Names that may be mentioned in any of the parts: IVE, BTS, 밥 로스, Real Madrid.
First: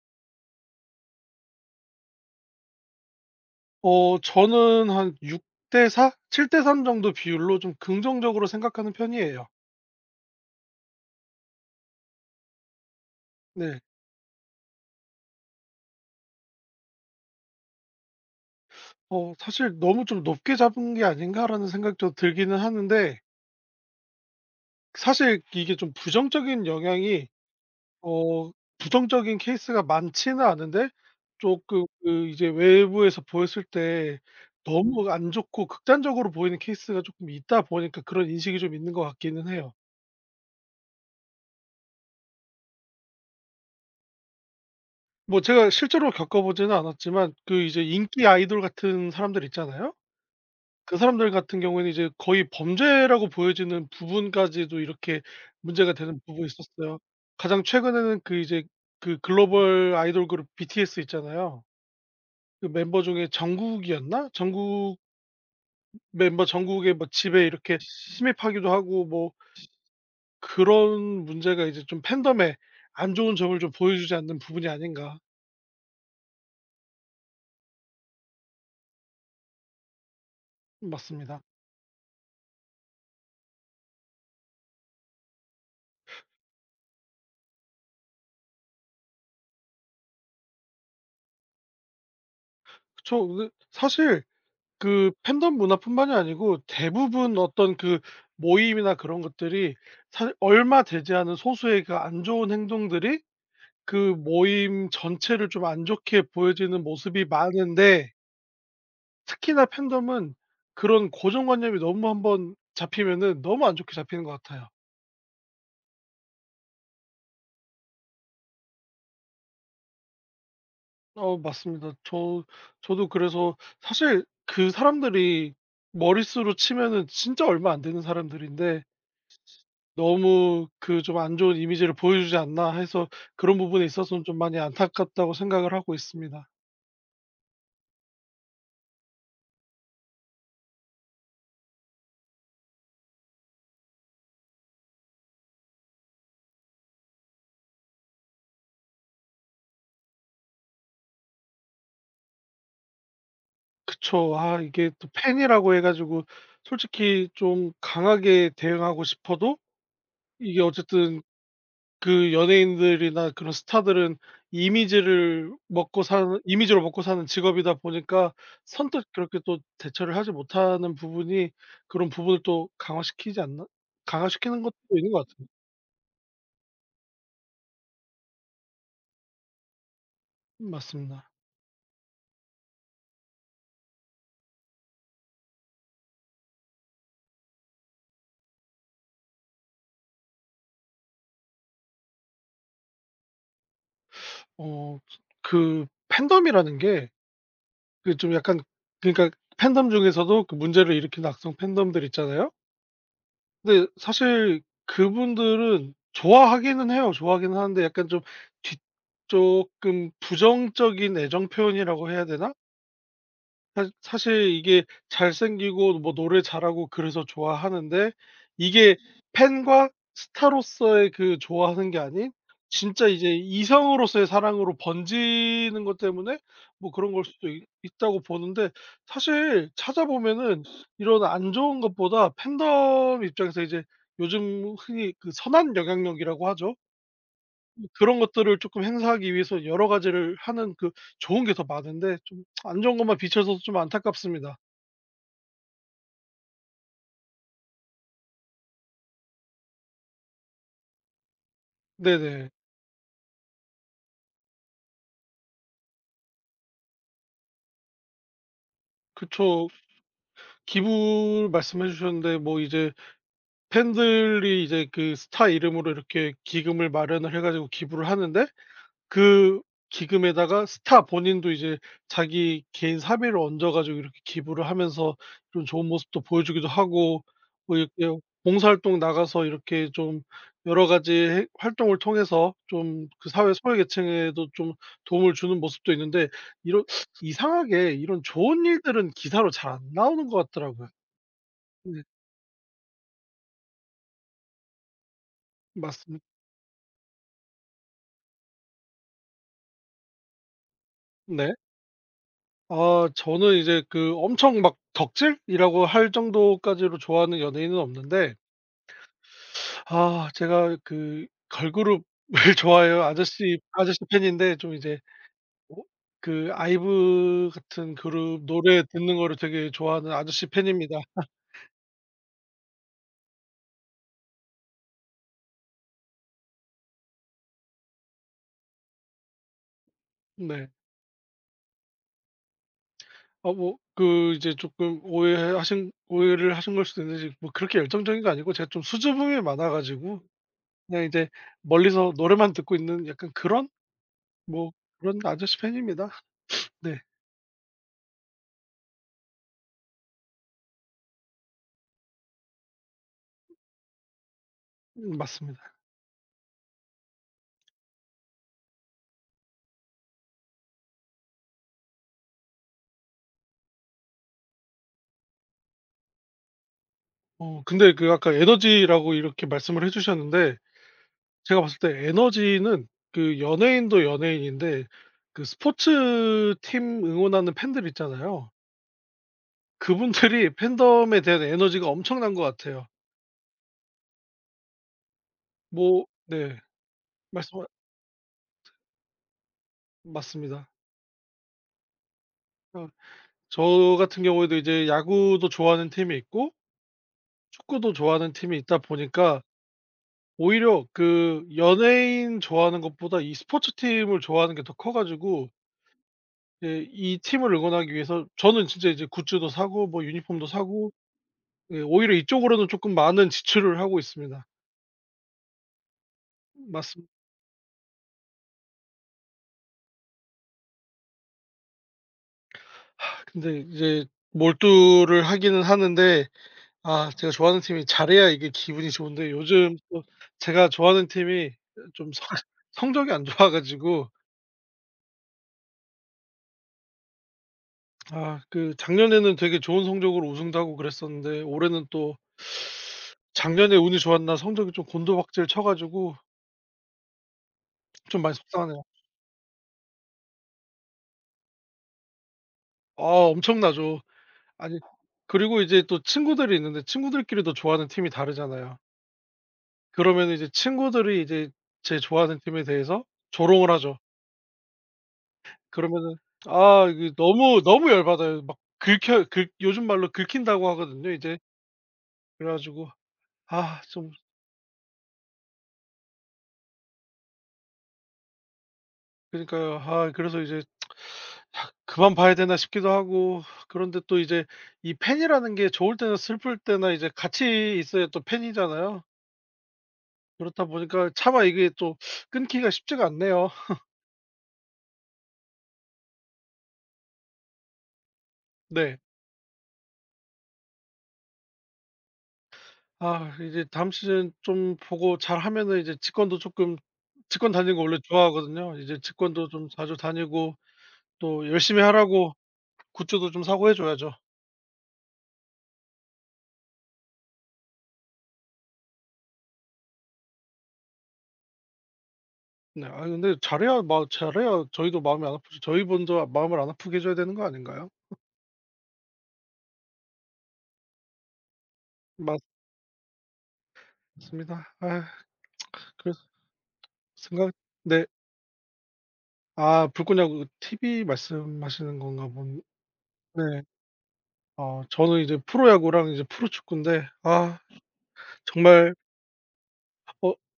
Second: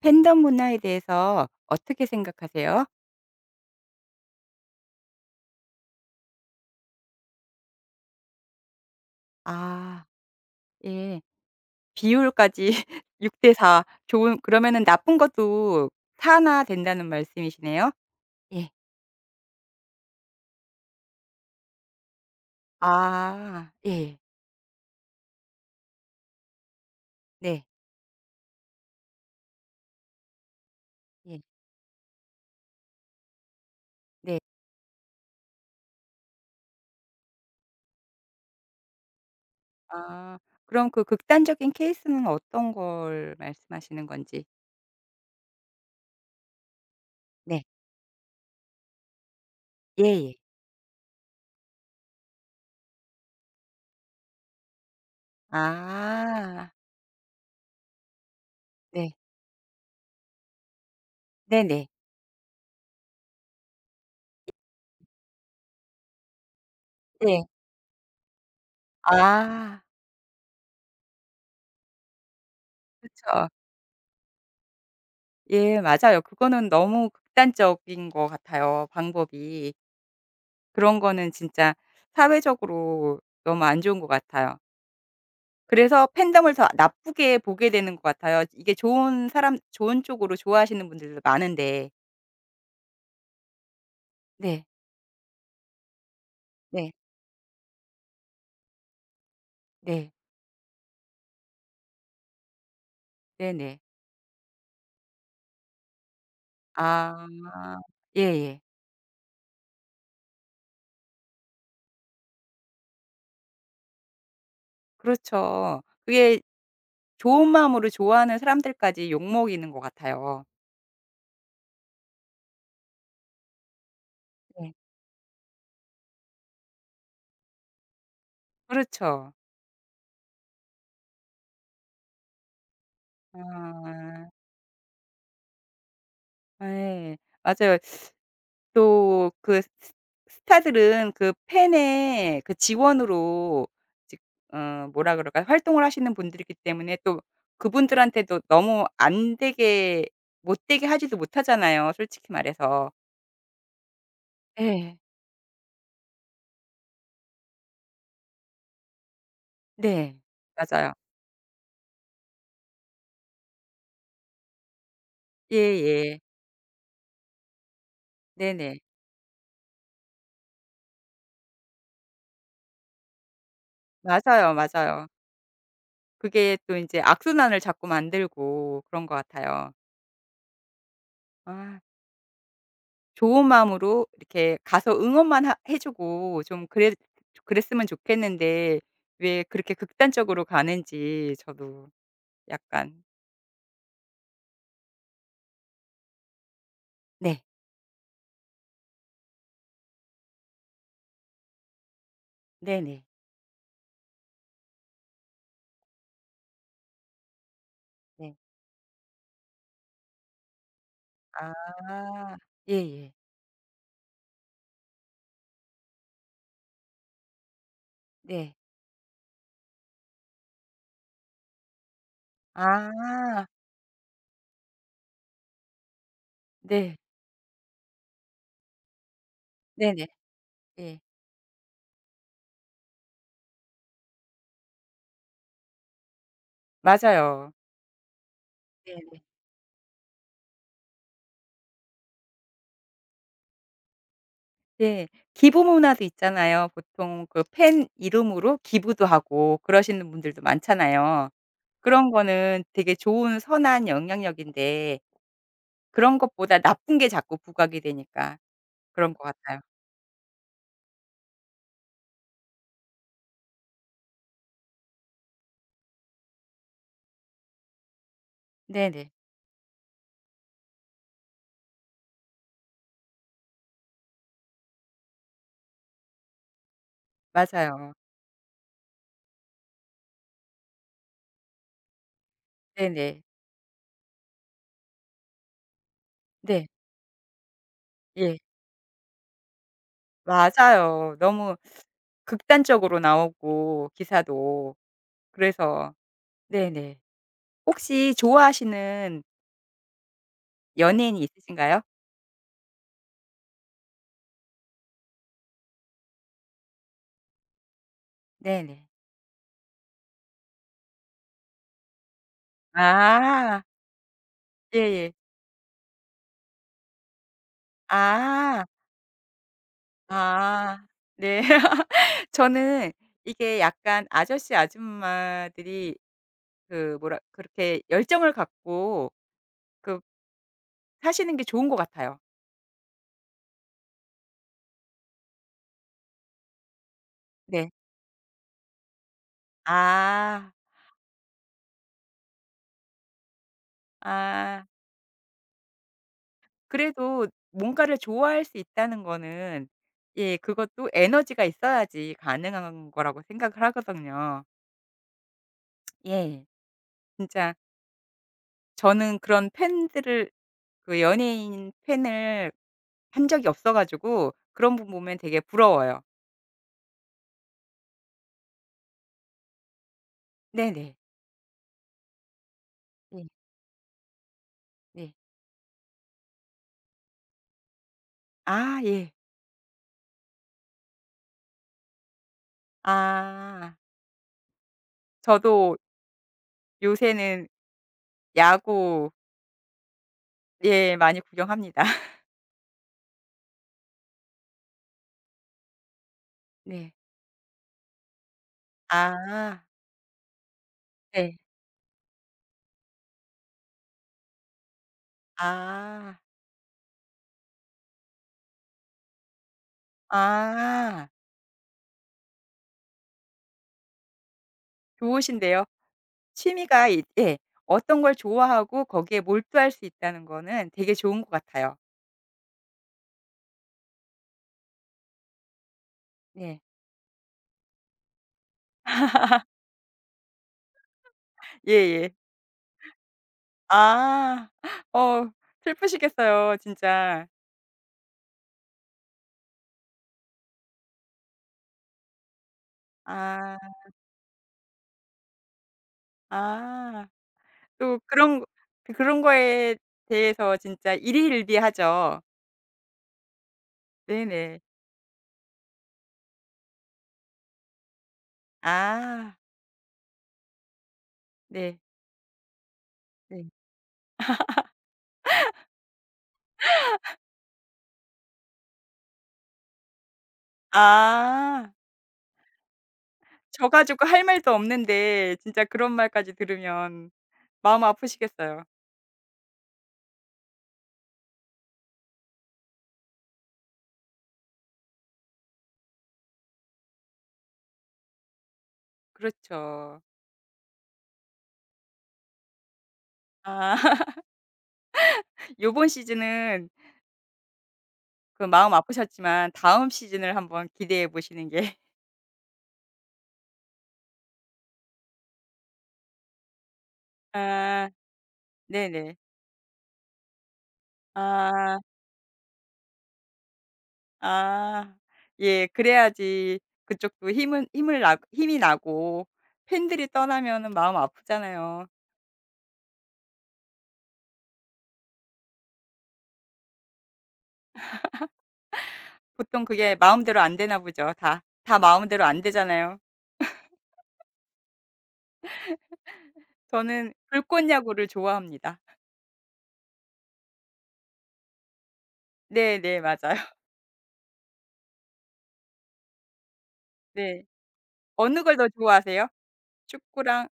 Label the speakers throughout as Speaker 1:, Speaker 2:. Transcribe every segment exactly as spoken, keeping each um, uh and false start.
Speaker 1: 팬덤 문화에 대해서 어떻게 생각하세요?
Speaker 2: 어 저는 한 육 대 사, 칠 대 삼 정도 비율로 좀 긍정적으로 생각하는 편이에요.
Speaker 1: 아, 예. 비율까지 육 대
Speaker 2: 네.
Speaker 1: 사 좋은, 그러면은 나쁜 것도 사나 된다는 말씀이시네요? 예.
Speaker 2: 어, 사실 '너무 좀 높게 잡은 게 아닌가.'라는 생각도 들기는 하는데,
Speaker 1: 아. 예.
Speaker 2: 사실 이게 좀 부정적인 영향이
Speaker 1: 네.
Speaker 2: 어 부정적인 케이스가 많지는 않은데,
Speaker 1: 예.
Speaker 2: 조금 그 이제 외부에서 보였을 때
Speaker 1: 네.
Speaker 2: 너무 안 좋고 극단적으로 보이는 케이스가 조금 있다 보니까 그런 인식이 좀 있는 것 같기는 해요.
Speaker 1: 아, 그럼 그 극단적인 케이스는 어떤 걸 말씀하시는 건지?
Speaker 2: 뭐 제가 실제로 겪어보지는 않았지만 그
Speaker 1: 네.
Speaker 2: 이제 인기 아이돌 같은 사람들 있잖아요.
Speaker 1: 예예.
Speaker 2: 그 사람들 같은 경우에는 이제 거의 범죄라고 보여지는 부분까지도 이렇게 문제가 되는 부분이
Speaker 1: 아.
Speaker 2: 있었어요. 가장 최근에는 그 이제
Speaker 1: 네.
Speaker 2: 그 글로벌 아이돌 그룹 비티에스 있잖아요.
Speaker 1: 네네.
Speaker 2: 그 멤버 중에 정국이었나? 정국 멤버 정국의 뭐 집에
Speaker 1: 네.
Speaker 2: 이렇게 침입하기도 하고, 뭐
Speaker 1: 아,
Speaker 2: 그런 문제가 이제 좀 팬덤에 안 좋은
Speaker 1: 그쵸.
Speaker 2: 점을 좀 보여주지 않는 부분이 아닌가.
Speaker 1: 예, 맞아요. 그거는 너무 극단적인 것 같아요, 방법이. 그런 거는
Speaker 2: 맞습니다.
Speaker 1: 진짜 사회적으로 너무 안 좋은 것 같아요. 그래서 팬덤을 더 나쁘게 보게 되는 것 같아요. 이게 좋은 사람 좋은 쪽으로 좋아하시는 분들도 많은데.
Speaker 2: 그쵸. 사실
Speaker 1: 네.
Speaker 2: 그 팬덤 문화뿐만이 아니고
Speaker 1: 네.
Speaker 2: 대부분 어떤 그 모임이나 그런 것들이,
Speaker 1: 네.
Speaker 2: 사실 얼마 되지 않은 소수의 그 안 좋은 행동들이
Speaker 1: 네네.
Speaker 2: 그 모임 전체를 좀 안 좋게 보여지는 모습이
Speaker 1: 아.
Speaker 2: 많은데,
Speaker 1: 예예.
Speaker 2: 특히나 팬덤은 그런 고정관념이 너무 한번 잡히면은 너무 안 좋게 잡히는 것 같아요.
Speaker 1: 그렇죠. 그게 좋은 마음으로 좋아하는 사람들까지 욕먹이는 것 같아요.
Speaker 2: 어, 맞습니다. 저 저도 그래서 사실 그
Speaker 1: 네.
Speaker 2: 사람들이 머릿수로 치면은 진짜 얼마 안 되는 사람들인데
Speaker 1: 그렇죠.
Speaker 2: 너무 그 좀 안 좋은 이미지를 보여주지 않나 해서 그런 부분에 있어서는
Speaker 1: 아.
Speaker 2: 좀 많이 안타깝다고 생각을 하고 있습니다.
Speaker 1: 예. 맞아요. 또 그 스타들은 그 팬의 그 지원으로, 즉 어 뭐라 그럴까요? 활동을 하시는 분들이기 때문에 또 그분들한테도 너무 안 되게 못 되게 하지도 못하잖아요, 솔직히 말해서.
Speaker 2: 그쵸. 아, 이게
Speaker 1: 예.
Speaker 2: 또 팬이라고 해 가지고 솔직히 좀 강하게 대응하고 싶어도,
Speaker 1: 네.
Speaker 2: 이게
Speaker 1: 맞아요.
Speaker 2: 어쨌든 그 연예인들이나 그런 스타들은 이미지를 먹고
Speaker 1: 예예.
Speaker 2: 사는 이미지로 먹고 사는 직업이다 보니까
Speaker 1: 네네.
Speaker 2: 선뜻 그렇게 또 대처를 하지 못하는 부분이 그런 부분을 또 강화시키지 않나?
Speaker 1: 맞아요,
Speaker 2: 강화시키는 것도
Speaker 1: 맞아요.
Speaker 2: 있는 것 같아요.
Speaker 1: 그게 또 인제 악순환을 자꾸 만들고 그런 것 같아요.
Speaker 2: 맞습니다.
Speaker 1: 아. 좋은 마음으로 이렇게 가서 응원만 하 해 주고 좀 그랬 그랬으면 좋겠는데, 왜 그렇게 극단적으로 가는지 저도 약간.
Speaker 2: 어, 그 팬덤이라는 게
Speaker 1: 네.
Speaker 2: 그 좀 약간, 그러니까 팬덤 중에서도 그 문제를 일으키는 악성 팬덤들 있잖아요.
Speaker 1: 네네.
Speaker 2: 근데 사실 그분들은 좋아하기는 해요. 좋아하긴 하는데 약간 좀
Speaker 1: 네.
Speaker 2: 뒤 조금 부정적인 애정 표현이라고 해야
Speaker 1: 아.
Speaker 2: 되나?
Speaker 1: 예예.
Speaker 2: 사 사실 이게 잘생기고 뭐 노래 잘하고 그래서 좋아하는데,
Speaker 1: 네.
Speaker 2: 이게 팬과 스타로서의 그 좋아하는 게 아닌 진짜 이제
Speaker 1: 아.
Speaker 2: 이성으로서의 사랑으로 번지는 것 때문에 뭐
Speaker 1: 네.
Speaker 2: 그런 걸 수도 있 있다고 보는데, 사실
Speaker 1: 네네.
Speaker 2: 찾아보면은
Speaker 1: 예.
Speaker 2: 이런 안 좋은 것보다 팬덤 입장에서 이제 요즘 흔히 그 선한 영향력이라고 하죠.
Speaker 1: 맞아요.
Speaker 2: 그런 것들을 조금
Speaker 1: 네네.
Speaker 2: 행사하기 위해서 여러 가지를 하는 그 좋은 게 더 많은데 좀 안 좋은 것만 비춰서 좀 안타깝습니다.
Speaker 1: 예. 기부 문화도 있잖아요. 보통 그 팬 이름으로 기부도 하고 그러시는 분들도 많잖아요. 그런
Speaker 2: 네네.
Speaker 1: 거는 되게 좋은 선한 영향력인데, 그런 것보다 나쁜 게 자꾸 부각이 되니까 그런 것 같아요.
Speaker 2: 그쵸. 기부를 말씀해 주셨는데 뭐 이제 팬들이 이제 그 스타 이름으로 이렇게 기금을 마련을 해 가지고 기부를 하는데,
Speaker 1: 네네.
Speaker 2: 그 기금에다가 스타 본인도 이제 자기 개인 사비를 얹어 가지고 이렇게 기부를 하면서 좀 좋은 모습도 보여주기도 하고, 뭐
Speaker 1: 맞아요.
Speaker 2: 이렇게 봉사활동 나가서 이렇게 좀 여러 가지 해 활동을 통해서 좀
Speaker 1: 네네.
Speaker 2: 그 사회 소외계층에도 좀 도움을 주는 모습도 있는데,
Speaker 1: 네.
Speaker 2: 이런 이상하게 이런
Speaker 1: 예.
Speaker 2: 좋은 일들은 기사로 잘 안 나오는 것 같더라고요.
Speaker 1: 맞아요. 너무
Speaker 2: 네.
Speaker 1: 극단적으로 나오고, 기사도. 그래서
Speaker 2: 맞습니
Speaker 1: 네네. 혹시 좋아하시는 연예인이
Speaker 2: 네.
Speaker 1: 있으신가요?
Speaker 2: 아, 저는 이제 그 엄청 막 덕질이라고 할 정도까지로 좋아하는 연예인은 없는데,
Speaker 1: 네네.
Speaker 2: 아, 제가 그 걸그룹을 좋아해요. 아저씨
Speaker 1: 아.
Speaker 2: 아저씨 팬인데 좀 이제,
Speaker 1: 예예.
Speaker 2: 어, 그 아이브 같은 그룹
Speaker 1: 아.
Speaker 2: 노래 듣는 거를 되게 좋아하는 아저씨
Speaker 1: 아.
Speaker 2: 팬입니다.
Speaker 1: 네. 저는 이게 약간 아저씨 아줌마들이 그 뭐라 그렇게 열정을 갖고 그
Speaker 2: 네.
Speaker 1: 사시는 게 좋은 것 같아요.
Speaker 2: 어, 뭐 그 이제 조금 오해하신 오해를 하신 걸 수도 있는데, 뭐
Speaker 1: 네.
Speaker 2: 그렇게 열정적인 거 아니고 제가 좀 수줍음이 많아 가지고
Speaker 1: 아.
Speaker 2: 그냥 이제 멀리서 노래만 듣고 있는 약간 그런,
Speaker 1: 아.
Speaker 2: 뭐 그런 아저씨 팬입니다. 네.
Speaker 1: 그래도 뭔가를 좋아할 수 있다는 거는, 예 그것도 에너지가 있어야지 가능한 거라고 생각을 하거든요.
Speaker 2: 음 맞습니다.
Speaker 1: 예. 진짜 저는 그런 팬들을 그 연예인 팬을 한 적이 없어 가지고 그런 분 보면 되게 부러워요.
Speaker 2: 어, 근데 그 아까 에너지라고 이렇게 말씀을 해 주셨는데,
Speaker 1: 네네.
Speaker 2: 제가 봤을 때 에너지는
Speaker 1: 네.
Speaker 2: 그 연예인도 연예인인데,
Speaker 1: 네.
Speaker 2: 그 스포츠팀 응원하는 팬들 있잖아요.
Speaker 1: 아 예.
Speaker 2: 그분들이 팬덤에 대한 에너지가 엄청난 것 같아요.
Speaker 1: 아. 저도
Speaker 2: 뭐, 네.
Speaker 1: 요새는
Speaker 2: 말씀
Speaker 1: 야구
Speaker 2: 맞습니다.
Speaker 1: 예 많이 구경합니다.
Speaker 2: 어, 저 같은 경우에도 이제 야구도 좋아하는 팀이 있고
Speaker 1: 네.
Speaker 2: 축구도 좋아하는 팀이 있다 보니까
Speaker 1: 아.
Speaker 2: 오히려
Speaker 1: 네.
Speaker 2: 그 연예인 좋아하는 것보다 이 스포츠팀을 좋아하는 게 더 커 가지고
Speaker 1: 아.
Speaker 2: 이제 이 팀을 응원하기 위해서 저는 진짜 이제 굿즈도 사고 뭐 유니폼도 사고,
Speaker 1: 아,
Speaker 2: 예, 오히려 이쪽으로는 조금 많은 지출을 하고 있습니다.
Speaker 1: 좋으신데요. 취미가 이
Speaker 2: 맞습니다.
Speaker 1: 예, 어떤 걸 좋아하고 거기에 몰두할 수 있다는 거는 되게 좋은 것 같아요.
Speaker 2: 근데 이제 몰두를 하기는 하는데,
Speaker 1: 네.
Speaker 2: 아, 제가 좋아하는 팀이 잘해야 이게 기분이 좋은데 요즘 또 제가 좋아하는 팀이 좀
Speaker 1: 예예.
Speaker 2: 성 성적이 안 좋아 가지고,
Speaker 1: 아. 어, 슬프시겠어요 진짜.
Speaker 2: 아, 그 작년에는 되게 좋은 성적으로 우승도 하고 그랬었는데 올해는 또
Speaker 1: 아.
Speaker 2: 작년에 운이 좋았나 성적이 좀 곤두박질 쳐 가지고
Speaker 1: 아. 또
Speaker 2: 좀 많이
Speaker 1: 그런
Speaker 2: 속상하네요.
Speaker 1: 그 그런 거에 대해서 진짜 일희일비하죠.
Speaker 2: 아, 엄청나죠.
Speaker 1: 네네.
Speaker 2: 아니, 그리고 이제 또 친구들이 있는데 친구들끼리도 좋아하는 팀이 다르잖아요.
Speaker 1: 아.
Speaker 2: 그러면은 이제 친구들이 이제
Speaker 1: 네.
Speaker 2: 제 좋아하는 팀에 대해서
Speaker 1: 네.
Speaker 2: 조롱을 하죠. 그러면은 아, 이게 너무 너무 열 받아요. 막 긁혀 긁 요즘 말로 긁힌다고 하거든요 이제.
Speaker 1: 아.
Speaker 2: 그래 가지고
Speaker 1: 져
Speaker 2: 아
Speaker 1: 가지고
Speaker 2: 좀,
Speaker 1: 할 말도 없는데 진짜 그런 말까지 들으면 마음 아프시겠어요.
Speaker 2: 그니까요. 러아, 그래서 이제 아, '그만 봐야 되나?' 싶기도 하고, 그런데 또 이제 이 팬이라는 게 좋을 때나 슬플 때나 이제 같이 있어야 또 팬이잖아요.
Speaker 1: 그렇죠.
Speaker 2: 그렇다 보니까 차마 이게 또 끊기가 쉽지가 않네요.
Speaker 1: 아 요번 시즌은 그 마음
Speaker 2: 네.
Speaker 1: 아프셨지만, 다음 시즌을 한번 기대해 보시는 게
Speaker 2: 아, 이제 다음 시즌 좀 보고 잘하면은 이제 직관도 조금 직관 다니는 거
Speaker 1: 아
Speaker 2: 원래 좋아하거든요. 이제
Speaker 1: 네네.
Speaker 2: 직관도 좀 자주 다니고 또
Speaker 1: 아
Speaker 2: 열심히 하라고 굿즈도 좀 사고 해 줘야죠.
Speaker 1: 아. 예, 그래야지 그쪽도 힘은 힘을 나 힘이 나고, 팬들이 떠나면은 마음 아프잖아요.
Speaker 2: 네. 아, 근데 잘해야 마 잘해야 저희도 마음이 안 아프죠. 저희 먼저 마음을 안 아프게 해 줘야 되는 거 아닌가요?
Speaker 1: 보통 그게 마음대로 안 되나 보죠 다. 다 마음대로 안 되잖아요.
Speaker 2: 맞습니다. 아, 그래서
Speaker 1: 저는
Speaker 2: 생각
Speaker 1: 불꽃
Speaker 2: 네.
Speaker 1: 야구를 좋아합니다.
Speaker 2: 아, 불꽃야구 티비 말씀하시는 건가 본.
Speaker 1: 네네. 맞아요.
Speaker 2: 네. 어, 저는 이제 프로야구랑 이제 프로축구인데,
Speaker 1: 네.
Speaker 2: 아
Speaker 1: 어느 걸 더
Speaker 2: 정말
Speaker 1: 좋아하세요?
Speaker 2: 어
Speaker 1: 축구랑.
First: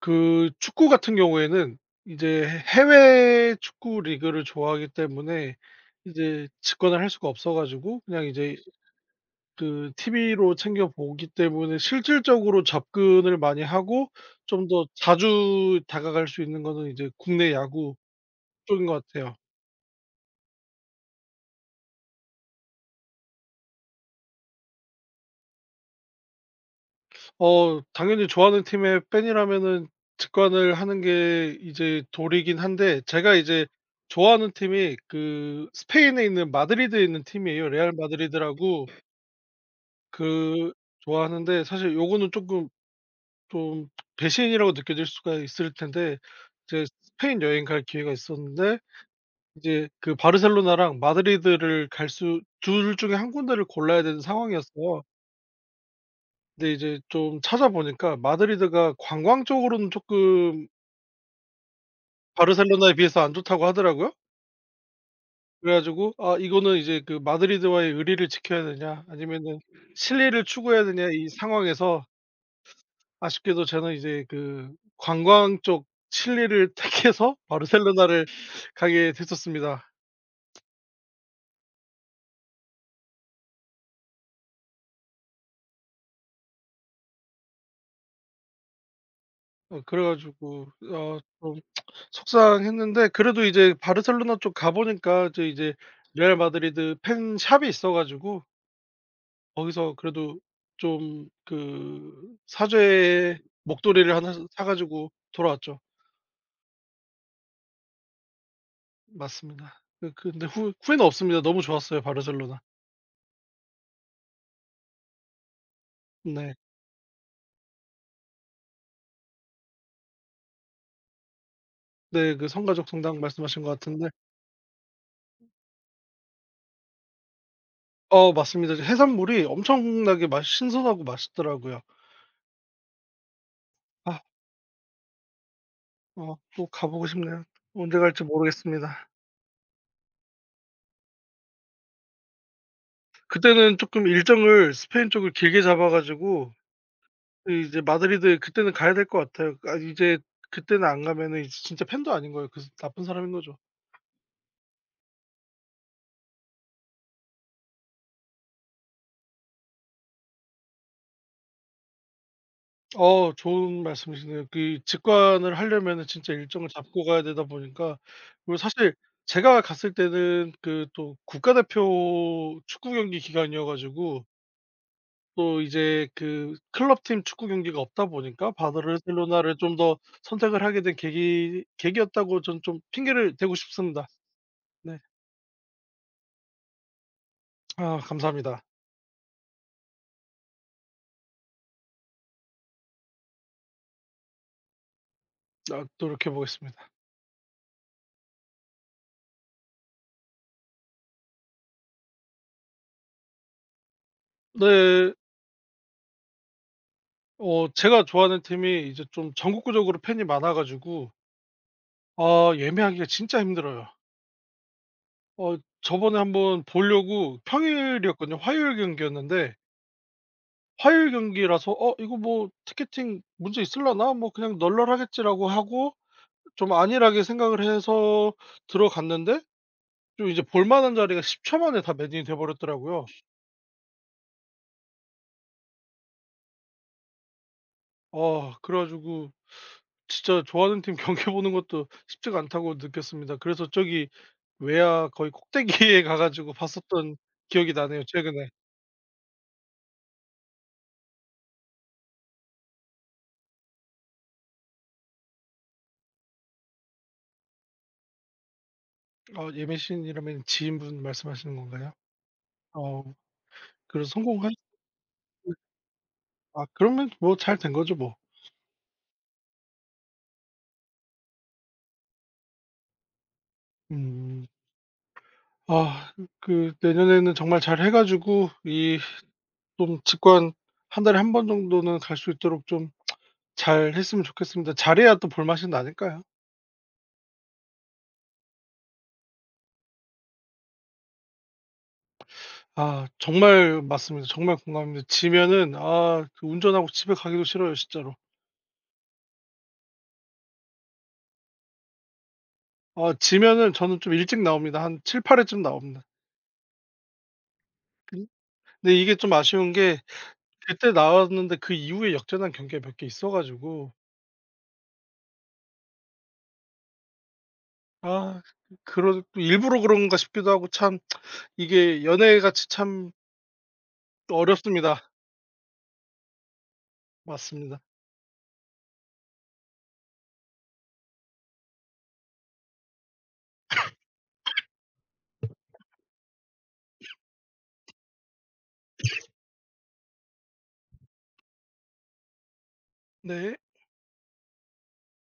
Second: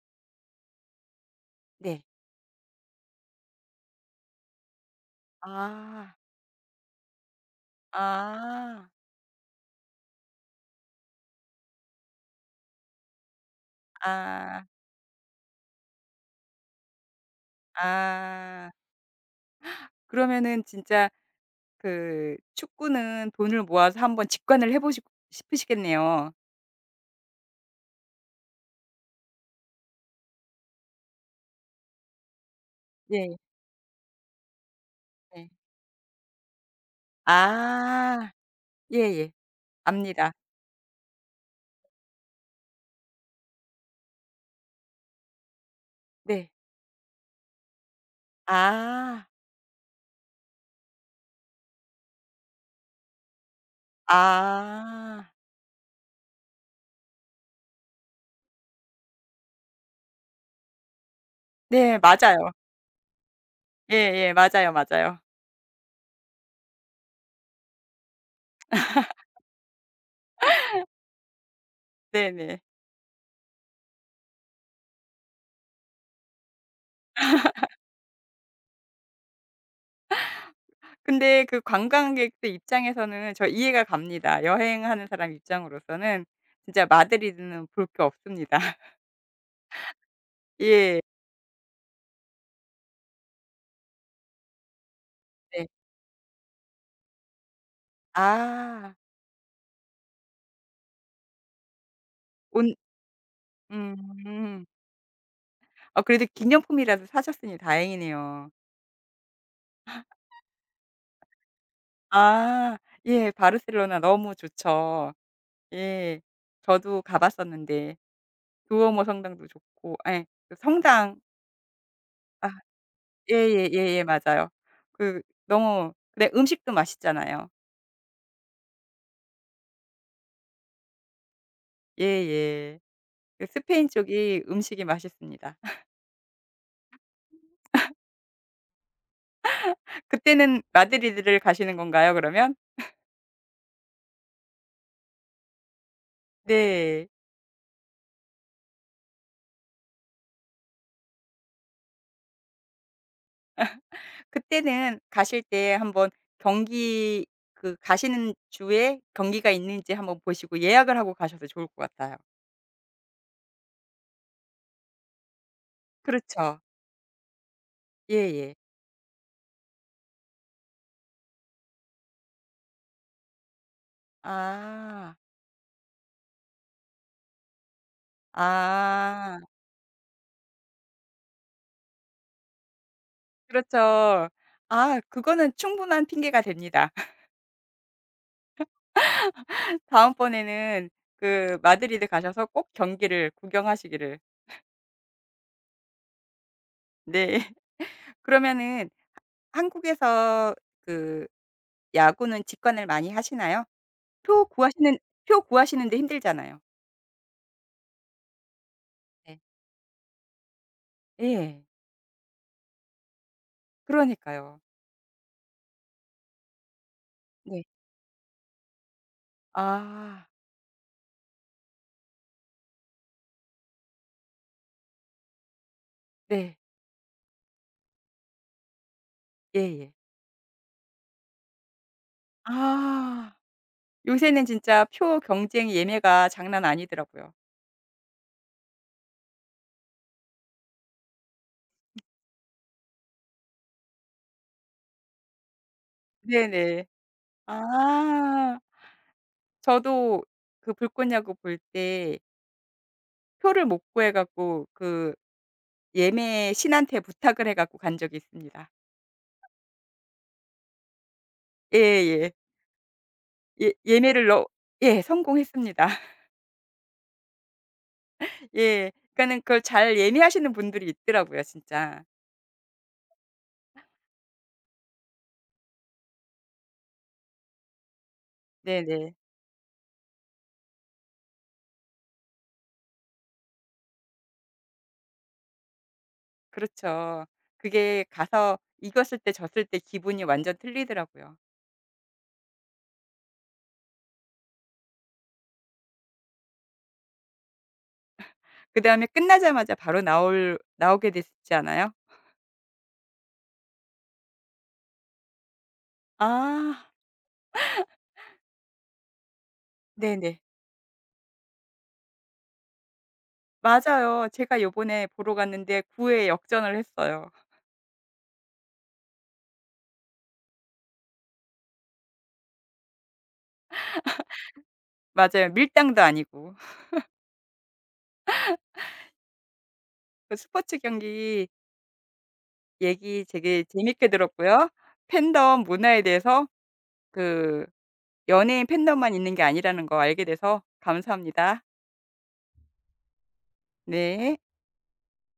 Speaker 2: 그 축구 같은 경우에는
Speaker 1: 네.
Speaker 2: 이제 해외 축구 리그를 좋아하기 때문에
Speaker 1: 아.
Speaker 2: 이제 직관을 할 수가 없어 가지고 그냥 이제
Speaker 1: 아.
Speaker 2: 그 티비로 챙겨 보기 때문에 실질적으로 접근을 많이 하고,
Speaker 1: 아.
Speaker 2: 좀 더 자주 다가갈 수 있는 거는 이제 국내 야구
Speaker 1: 아.
Speaker 2: 쪽인 것 같아요.
Speaker 1: 그러면은 진짜 그 축구는 돈을 모아서 한번 직관을 해 보시고 싶으시겠네요.
Speaker 2: 어, 당연히 좋아하는 팀의 팬이라면은 직관을 하는 게 이제 도리긴 한데, 제가
Speaker 1: 네.
Speaker 2: 이제 좋아하는 팀이
Speaker 1: 네.
Speaker 2: 그 스페인에 있는 마드리드에 있는 팀이에요. 레알
Speaker 1: 아.
Speaker 2: 마드리드라고.
Speaker 1: 예예. 압니다.
Speaker 2: 그, 좋아하는데 사실 요거는 조금 좀 배신이라고 느껴질 수가 있을 텐데,
Speaker 1: 네.
Speaker 2: 이제 스페인 여행 갈 기회가 있었는데,
Speaker 1: 아.
Speaker 2: 이제 그 바르셀로나랑 마드리드를 갈 수 둘 중에 한 군데를 골라야 되는 상황이었어요.
Speaker 1: 아.
Speaker 2: 근데 이제 좀 찾아보니까 마드리드가 관광 쪽으로는 조금
Speaker 1: 네 맞아요.
Speaker 2: 바르셀로나에 비해서 안 좋다고 하더라고요.
Speaker 1: 예예. 맞아요, 맞아요.
Speaker 2: 그래 가지고 '아, 이거는 이제 그 마드리드와의 의리를 지켜야 되냐, 아니면은 실리를 추구해야 되냐, 이 상황에서'
Speaker 1: 네네.
Speaker 2: 아쉽게도 저는 이제 그 관광 쪽 칠리를 택해서 바르셀로나를 가게 됐었습니다.
Speaker 1: 근데 그 관광객들 입장에서는 저 이해가 갑니다. 여행하는 사람 입장으로서는 진짜 마드리드는 볼 게 없습니다.
Speaker 2: 어, 그래 가지고
Speaker 1: 예.
Speaker 2: 어 좀 속상했는데 그래도 이제 바르셀로나 쪽 가 보니까 저
Speaker 1: 네.
Speaker 2: 이제 레알 마드리드 팬 샵이 있어 가지고
Speaker 1: 아.
Speaker 2: 거기서 그래도 좀 그
Speaker 1: 온
Speaker 2: 사죄의 목도리를 하나 사
Speaker 1: 음.
Speaker 2: 가지고 돌아왔죠.
Speaker 1: 아, 그래도 기념품이라도 사셨으니 다행이네요.
Speaker 2: 맞습니다. 그 그 근데 후 후회는 없습니다. 너무 좋았어요 바르셀로나.
Speaker 1: 아. 예. 바르셀로나 너무 좋죠. 예.
Speaker 2: 네.
Speaker 1: 저도 가 봤었는데 두오모 성당도 좋고 예. 그 성당
Speaker 2: 네, 그
Speaker 1: 아
Speaker 2: 성가족 성당 말씀하신 것
Speaker 1: 예예 예예.
Speaker 2: 같은데
Speaker 1: 맞아요. 그 너무 근데 음식도 맛있잖아요.
Speaker 2: 어, 맞습니다. 이제 해산물이 엄청나게 맛 신선하고 맛있더라고요.
Speaker 1: 예예. 그 스페인
Speaker 2: 아,
Speaker 1: 쪽이 음식이 맛있습니다.
Speaker 2: 어 또 가보고 싶네요. 언제 갈지 모르겠습니다.
Speaker 1: 그때는 마드리드를 가시는 건가요 그러면?
Speaker 2: 그때는 조금 일정을 스페인 쪽을 길게 잡아 가지고
Speaker 1: 네.
Speaker 2: 그 이제 마드리드 그때는 가야 될 것 같아요. 아, 이제 그때는 안 가면은 이제 진짜 팬도 아닌 거예요. 그 나쁜 사람인 거죠.
Speaker 1: 그때는 가실 때 한번 경기 그 가시는 주에 경기가 있는지 한번 보시고 예약을 하고 가셔도 좋을 것 같아요.
Speaker 2: 어, 좋은 말씀이시네요. 그 직관을 하려면은 진짜
Speaker 1: 그렇죠.
Speaker 2: 일정을 잡고 가야 되다 보니까,
Speaker 1: 예예.
Speaker 2: 그리고 사실 제가 갔을 때는 그 또 국가대표 축구 경기 기간이어 가지고
Speaker 1: 아.
Speaker 2: 또 이제 그 클럽팀 축구 경기가 없다 보니까
Speaker 1: 아.
Speaker 2: 바르셀로나를 좀 더 선택을 하게 된 계기 계기였다고 저는 좀 핑계를 대고 싶습니다.
Speaker 1: 그렇죠.
Speaker 2: 네.
Speaker 1: 아, 그거는 충분한 핑계가 됩니다.
Speaker 2: 아, 감사합니다.
Speaker 1: 다음번에는 그 마드리드 가셔서 꼭 경기를 구경하시기를.
Speaker 2: 아, 노력해 보겠습니다.
Speaker 1: 네. 그러면은 한국에서 그 야구는 직관을 많이 하시나요? 표 구하시는
Speaker 2: 네.
Speaker 1: 표 구하시는데 힘들잖아요.
Speaker 2: 어, 제가 좋아하는 팀이 이제 좀
Speaker 1: 네.
Speaker 2: 전국구적으로 팬이 많아 가지고
Speaker 1: 예.
Speaker 2: 아, 예매하기가 진짜 힘들어요.
Speaker 1: 그러니까요.
Speaker 2: 어, 저번에 한번 보려고
Speaker 1: 네.
Speaker 2: 평일이었거든요. 화요일 경기였는데,
Speaker 1: 아
Speaker 2: 화요일 경기라서 '어, 이거 뭐 티켓팅 문제 있을라나? 뭐 그냥 널널하겠지.'라고 하고
Speaker 1: 네.
Speaker 2: 좀 안일하게 생각을 해서 들어갔는데
Speaker 1: 예예.
Speaker 2: 좀 이제 볼 만한 자리가 십 초 만에 다 매진이 돼 버렸더라고요.
Speaker 1: 아. 요새는 진짜 표 경쟁 예매가 장난 아니더라고요.
Speaker 2: 아, 그래 가지고 진짜 좋아하는 팀 경기 보는 것도 쉽지가 않다고 느꼈습니다. 그래서 저기 외야 거의 꼭대기에 가 가지고
Speaker 1: 네네.
Speaker 2: 봤었던 기억이 나네요 최근에.
Speaker 1: 아. 저도 그 불꽃 야구 볼 때 표를 못 구해 갖고 그 예매 신한테 부탁을 해 갖고 간 적이 있습니다.
Speaker 2: 아, 예매신이라면 지인분 말씀하시는 건가요?
Speaker 1: 예예.
Speaker 2: 어,
Speaker 1: 예
Speaker 2: 그래서
Speaker 1: 예매를 넣
Speaker 2: 성공한?
Speaker 1: 예 성공했습니다.
Speaker 2: 아, 그러면 뭐 잘 된 거죠 뭐.
Speaker 1: 예. 그러니까는 그걸 잘 예매하시는 분들이 있더라고요 진짜.
Speaker 2: 음. 아, 그 내년에는 정말 잘 해 가지고 이
Speaker 1: 네네.
Speaker 2: 좀 직관, 한 달에 한 번 정도는 갈 수 있도록 좀 잘 했으면 좋겠습니다. 잘해야 또 볼맛이 나니까요.
Speaker 1: 그렇죠. 그게 가서 익었을 때 졌을 때 기분이 완전 틀리더라고요.
Speaker 2: 아, 정말 맞습니다. 정말 공감합니다. 지면은 아, 그 운전하고 집에 가기도 싫어요 진짜로.
Speaker 1: 그다음에 끝나자마자 바로 나올 나오게 되지 않아요?
Speaker 2: 아, 지면은 저는 좀 일찍 나옵니다. 한 칠 팔 회쯤 나옵니다.
Speaker 1: 아
Speaker 2: 근 근데 이게 좀 아쉬운 게
Speaker 1: 네네.
Speaker 2: 그때 나왔는데 그 이후에 역전한 경기가 몇 개 있어 가지고,
Speaker 1: 맞아요. 제가 요번에 보러 갔는데 구 회 역전을 했어요.
Speaker 2: 아, 그런 일부러 그런가 싶기도 하고, 참 이게 연애같이 참 어렵습니다.
Speaker 1: 맞아요. 밀당도 아니고.
Speaker 2: 맞습니다.
Speaker 1: 그 스포츠 경기 얘기 되게 재밌게 들었고요. 팬덤 문화에 대해서 그 연예인 팬덤만 있는 게 아니라는 거 알게 돼서 감사합니다.
Speaker 2: 네.
Speaker 1: 네.